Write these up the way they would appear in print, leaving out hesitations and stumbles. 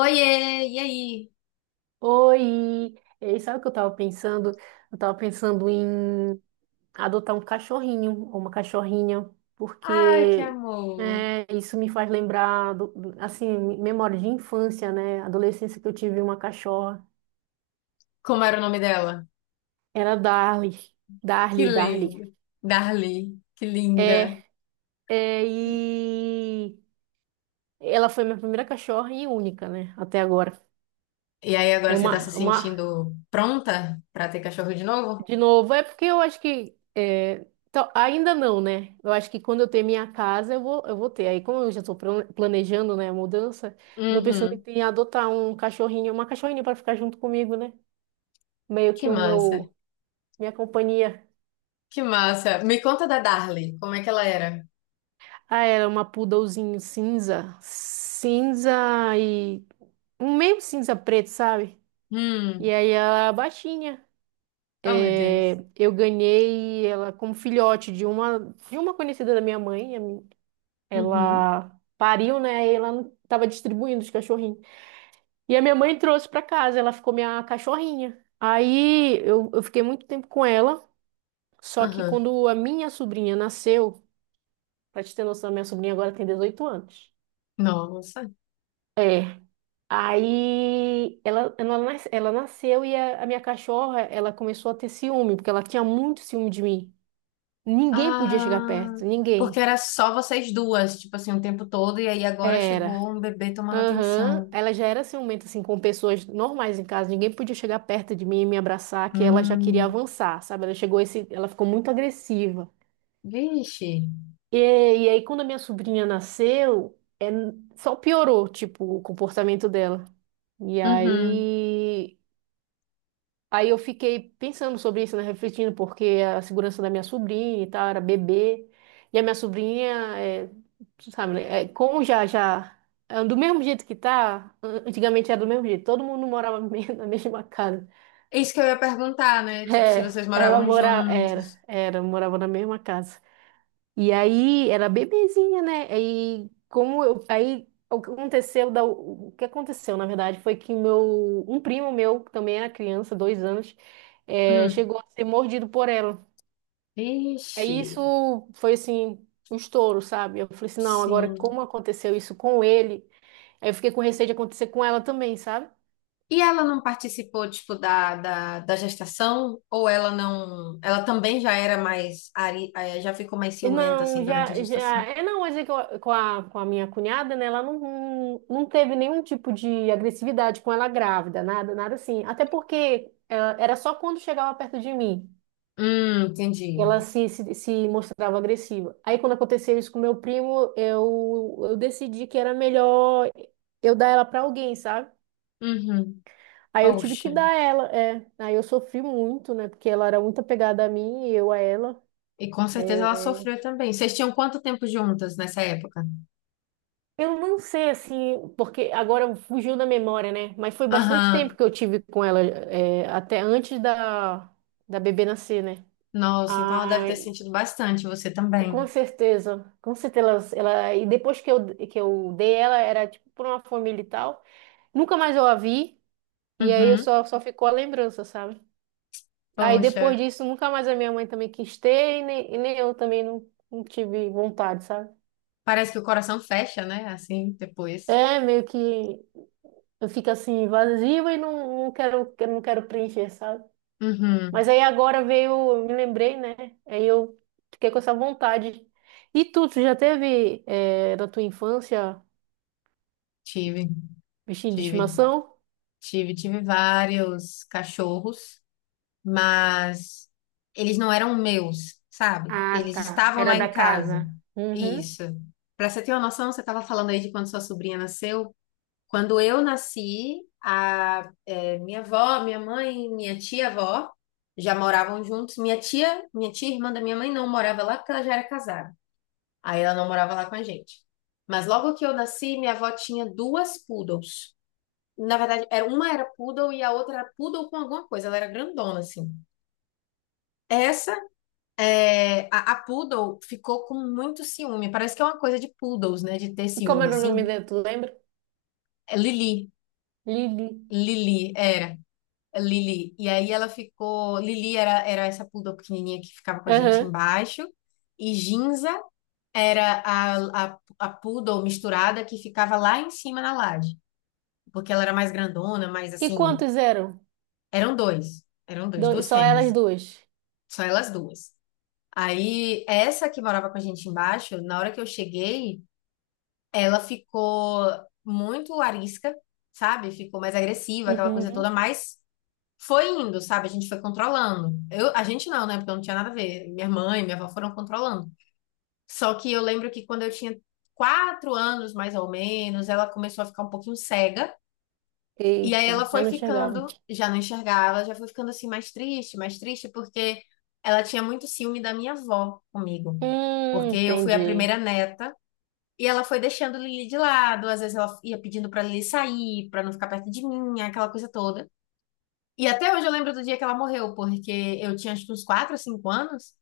Oiê, e aí? Oi! E sabe o que eu tava pensando? Eu tava pensando em adotar um cachorrinho ou uma cachorrinha, Ai, que porque amor. Isso me faz lembrar, assim, memória de infância, né? Adolescência que eu tive uma cachorra. Como era o nome dela? Era Darly. Que Darly. lindo. Darly, que linda. É, e ela foi minha primeira cachorra e única, né? Até agora. E aí, agora É você tá uma, se uma sentindo pronta pra ter cachorro de novo? De novo, é porque eu acho que ainda não, né? Eu acho que quando eu ter minha casa, eu vou ter. Aí, como eu já estou planejando, né, a mudança, eu tô pensando Uhum. em adotar um cachorrinho, uma cachorrinha para ficar junto comigo, né? Meio Que que o massa. meu, minha companhia. Que massa. Me conta da Darly, como é que ela era? Ah, era uma poodlezinho cinza e um meio cinza preto, sabe? Hum. E aí a baixinha. Oh, meu É, Deus. eu ganhei ela como filhote de uma conhecida da minha mãe. Uhum. Ela pariu, né? E ela tava distribuindo os cachorrinhos. E a minha mãe trouxe pra casa, ela ficou minha cachorrinha. Aí eu fiquei muito tempo com ela, só que Aham. quando a minha sobrinha nasceu, pra te ter noção, minha sobrinha agora tem 18 anos. Nossa. É. Aí ela nasceu e a minha cachorra, ela começou a ter ciúme, porque ela tinha muito ciúme de mim. Ninguém podia chegar Ah, perto, porque ninguém. era só vocês duas, tipo assim, o tempo todo, e aí agora Era. chegou um bebê tomando Aham, atenção. ela já era ciumenta, assim, com pessoas normais em casa. Ninguém podia chegar perto de mim e me abraçar, que ela já queria Hum. avançar, sabe? Ela ficou muito agressiva. Vixe. E aí, quando a minha sobrinha nasceu, só piorou, tipo, o comportamento dela. E Uhum. aí, Aí eu fiquei pensando sobre isso, né, refletindo, porque a segurança da minha sobrinha e tal, era bebê. E a minha sobrinha, tu sabe, né, é, como já, já, é, do mesmo jeito que tá, antigamente era do mesmo jeito, todo mundo morava na mesma casa. É isso que eu ia perguntar, né? Tipo, se É, vocês ela moravam morava, juntos. Morava na mesma casa. E aí era bebezinha, né? Aí como eu, aí o que aconteceu da, o que aconteceu na verdade foi que meu um primo meu que também era criança, 2 anos, Hum. chegou a ser mordido por ela. Ixi, Aí isso foi assim um estouro, sabe? Eu falei assim, não, agora sim. como aconteceu isso com ele? Aí eu fiquei com receio de acontecer com ela também, sabe? E ela não participou, tipo, da gestação? Ou ela não... Ela também já era mais... Já ficou mais ciumenta, Não, assim, durante a já, já, gestação? é não, mas é que com a minha cunhada, né, ela não teve nenhum tipo de agressividade com ela grávida, nada assim. Até porque era só quando chegava perto de mim que Entendi. ela se mostrava agressiva. Aí quando aconteceu isso com meu primo, eu decidi que era melhor eu dar ela pra alguém, sabe? Uhum. Aí eu tive que Poxa. dar ela, é. Aí eu sofri muito, né, porque ela era muito apegada a mim e eu a ela. E com certeza ela É. sofreu também. Vocês tinham quanto tempo juntas nessa época? Eu não sei, assim, porque agora fugiu da memória, né? Mas foi bastante tempo Aham. que eu tive com ela, é, até antes da, da bebê nascer, né? Nossa, então ela deve ter Ai, sentido bastante, você com também. certeza, com certeza. E depois que eu dei ela, era tipo pra uma família e tal. Nunca mais eu a vi, e aí eu Uhum. só, só ficou a lembrança, sabe? Aí Poxa. depois disso, nunca mais a minha mãe também quis ter, e nem eu também não tive vontade, sabe? Parece que o coração fecha, né? Assim, depois. É meio que. Eu fico assim vazio e não quero, eu não quero preencher, sabe? Mas Uhum. aí agora veio, eu me lembrei, né? Aí eu fiquei com essa vontade. E tu já teve na tua infância Tive, bichinho de tive, estimação? tive vários cachorros, mas eles não eram meus, sabe? Ah, Eles tá. estavam Era lá em da casa. casa. Uhum. Isso. Pra você ter uma noção, você estava falando aí de quando sua sobrinha nasceu. Quando eu nasci, minha avó, minha mãe, minha tia-avó já moravam juntos. Minha tia irmã da minha mãe não morava lá porque ela já era casada. Aí ela não morava lá com a gente. Mas logo que eu nasci, minha avó tinha duas poodles. Na verdade, era, uma era poodle e a outra era poodle com alguma coisa. Ela era grandona, assim. Essa, a poodle ficou com muito ciúme. Parece que é uma coisa de poodles, né? De ter E como ciúme, era o nome assim. dela, tu lembra? É Lili. Lili. Lili, era. É Lili. E aí ela ficou... Lili era essa poodle pequenininha que ficava com a gente Aham. embaixo. E Ginza era a poodle misturada que ficava lá em cima na laje. Porque ela era mais grandona, mas E assim, quantos eram? eram Dois, duas só elas fêmeas, duas. só elas duas. Aí, essa que morava com a gente embaixo, na hora que eu cheguei, ela ficou muito arisca, sabe? Ficou mais agressiva, aquela coisa toda, Uhum. mas foi indo, sabe? A gente foi controlando. Eu, a gente não, né? Porque eu não tinha nada a ver. Minha mãe, minha avó foram controlando. Só que eu lembro que quando eu tinha quatro anos, mais ou menos, ela começou a ficar um pouquinho cega. E aí ela Eita, já foi não chegavam. ficando, já não enxergava, já foi ficando assim mais triste, porque ela tinha muito ciúme da minha avó comigo. Porque eu fui a Entendi. primeira neta e ela foi deixando Lili de lado, às vezes ela ia pedindo pra Lili sair, pra não ficar perto de mim, aquela coisa toda. E até hoje eu lembro do dia que ela morreu, porque eu tinha acho que uns 4 ou cinco anos,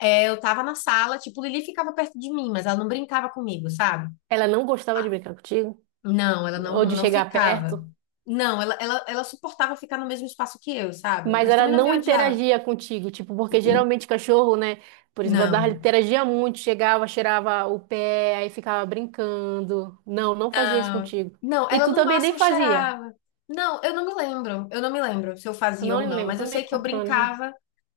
eu tava na sala, tipo, Lili ficava perto de mim, mas ela não brincava comigo, sabe? Ela não gostava de brincar contigo? Não, ela Ou de não chegar ficava. perto? Não, ela suportava ficar no mesmo espaço que eu, sabe? Mas Mas ela também não me não odiava. interagia contigo, tipo, porque geralmente cachorro, né? Por exemplo, a Darla Não. interagia muito, chegava, cheirava o pé, aí ficava brincando. Não, não fazia isso Ah, contigo. não, E ela tu no também nem máximo fazia. cheirava. Não, eu não me lembro. Eu não me lembro se eu Eu fazia não ou não, lembro, mas eu também sei com que eu 4 anos, né? brincava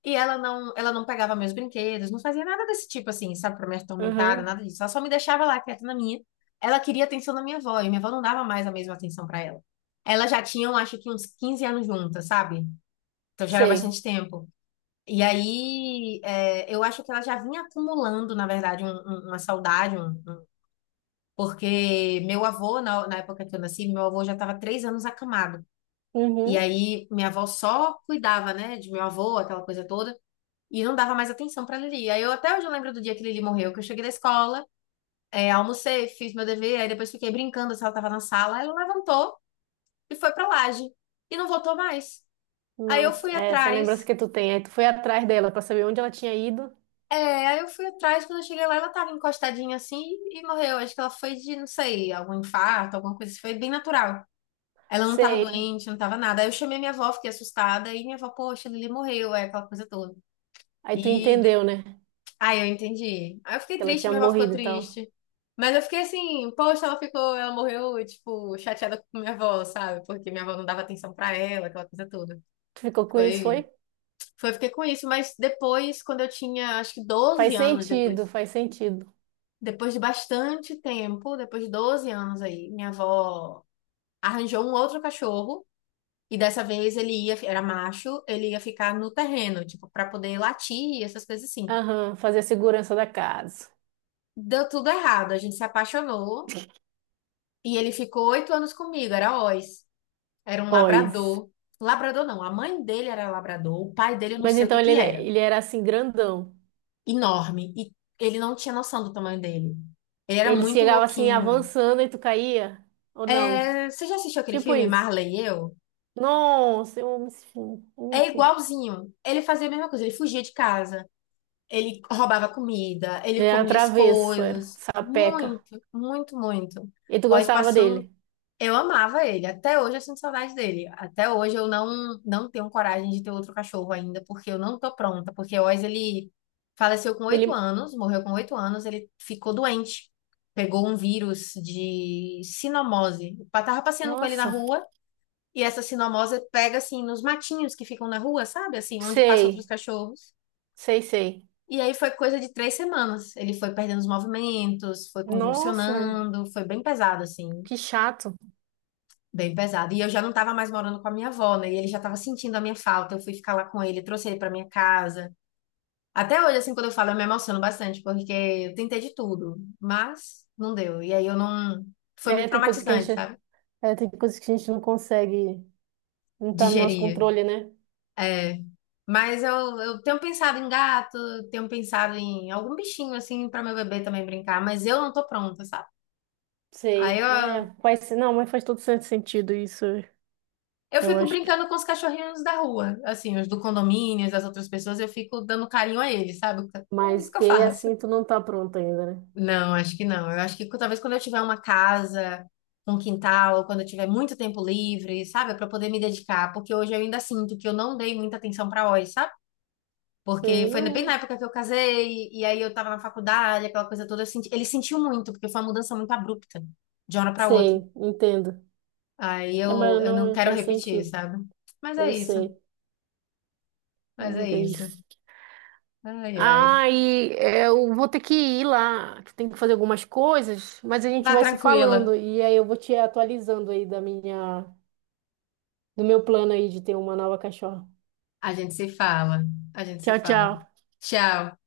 e ela não pegava meus brinquedos, não fazia nada desse tipo assim, sabe, pra me atormentar, Uhum, nada disso. Ela só me deixava lá quieta na minha. Ela queria atenção da minha avó, e minha avó não dava mais a mesma atenção pra ela. Elas já tinham, acho que uns 15 anos juntas, sabe? Então já era bastante sei. tempo. E aí, eu acho que ela já vinha acumulando, na verdade, uma saudade, porque meu avô, na época que eu nasci, meu avô já estava três anos acamado. E Uhum. aí, minha avó só cuidava, né, de meu avô, aquela coisa toda, e não dava mais atenção para Lili. Aí, eu até hoje eu lembro do dia que Lili morreu, que eu cheguei da escola, almocei, fiz meu dever, aí depois fiquei brincando se ela estava na sala. Aí ela levantou e foi para laje, e não voltou mais. Aí, eu Nossa, fui é essa lembrança atrás. que tu tem. Aí tu foi atrás dela pra saber onde ela tinha ido. É, aí eu fui atrás, quando eu cheguei lá, ela tava encostadinha assim e morreu. Acho que ela foi de, não sei, algum infarto, alguma coisa assim. Foi bem natural. Ela não tava Sei. doente, não tava nada. Aí eu chamei minha avó, fiquei assustada. E minha avó, poxa, Lili morreu, é aquela coisa toda. Aí tu E de- entendeu, né? Aí eu entendi. Aí eu fiquei Que ela triste, tinha minha avó ficou morrido e tal. triste. Mas eu fiquei assim, poxa, ela morreu, tipo, chateada com minha avó, sabe? Porque minha avó não dava atenção pra ela, aquela coisa toda. Tu ficou com isso, Foi, foi? foi, eu fiquei com isso. Mas depois, quando eu tinha, acho que Faz doze anos sentido, depois. faz sentido. Depois de bastante tempo, depois de 12 anos aí, minha avó arranjou um outro cachorro. E dessa vez era macho, ele ia ficar no terreno, tipo, para poder latir, essas coisas assim. Aham, fazer a segurança da casa. Deu tudo errado, a gente se apaixonou e ele ficou oito anos comigo, era Oz. Era um Pois. labrador. Labrador não, a mãe dele era labrador, o pai dele eu não Mas sei o que então ele, que né, era. ele era assim, grandão. Enorme. E ele não tinha noção do tamanho dele. Ele era Ele muito chegava assim, louquinho. avançando e tu caía? Ou não? É, você já assistiu aquele Tipo filme isso. Marley e Eu? Nossa, eu amo esse filme. É Enfim. igualzinho. Ele fazia a mesma coisa. Ele fugia de casa. Ele roubava comida. Ele Ele era comia as travesso, era coisas. sapeca. Muito, muito, muito. E tu Ó, gostava dele? espaço. Eu amava ele. Até hoje eu sinto saudade dele. Até hoje eu não tenho coragem de ter outro cachorro ainda, porque eu não tô pronta. Porque o Oz, ele faleceu com oito Ele. anos, morreu com oito anos. Ele ficou doente. Pegou um vírus de cinomose. Eu tava passeando com ele na Nossa, rua e essa cinomose pega assim nos matinhos que ficam na rua, sabe? Assim, onde passam outros sei. cachorros. Sei. E aí foi coisa de três semanas. Ele foi perdendo os movimentos, foi Nossa, convulsionando, foi bem pesado, assim, que chato. bem pesado. E eu já não estava mais morando com a minha avó, né? E ele já estava sentindo a minha falta. Eu fui ficar lá com ele, trouxe ele para minha casa. Até hoje, assim, quando eu falo, eu me emociono bastante, porque eu tentei de tudo, mas não deu. E aí eu não. Foi É, muito tem coisas que a traumatizante, gente. sabe? É, tem coisas que a gente não consegue. Não tá no nosso Digerir. controle, né? É, mas eu tenho pensado em gato, tenho pensado em algum bichinho assim para meu bebê também brincar, mas eu não tô pronta, sabe? Aí Sei. eu, É, faz, não, mas faz todo sentido isso. eu Eu fico acho que. brincando com os cachorrinhos da rua, assim, os do condomínio, das outras pessoas, eu fico dando carinho a eles, sabe? Então, é Mas isso que eu ter faço. assim, tu não tá pronto ainda, né? Não, acho que não. Eu acho que talvez quando eu tiver uma casa, um quintal, ou quando eu tiver muito tempo livre, sabe? Para poder me dedicar, porque hoje eu ainda sinto que eu não dei muita atenção para a. Porque Sei, foi bem na não. época que eu casei, e aí eu tava na faculdade, aquela coisa toda. Eu senti, ele sentiu muito, porque foi uma mudança muito abrupta, de uma hora pra outra. Sei, entendo. É, mas Eu não não quero faz repetir, sentido. sabe? Mas é Eu isso, sei. mas Vamos é ver isso. isso. Ai, ai. Ah, e eu vou ter que ir lá, que tem que fazer algumas coisas, mas a gente Vá vai se tranquila. falando e aí eu vou te atualizando aí da minha, do meu plano aí de ter uma nova cachorra. A gente se fala, a gente se Tchau, fala. tchau. Tchau.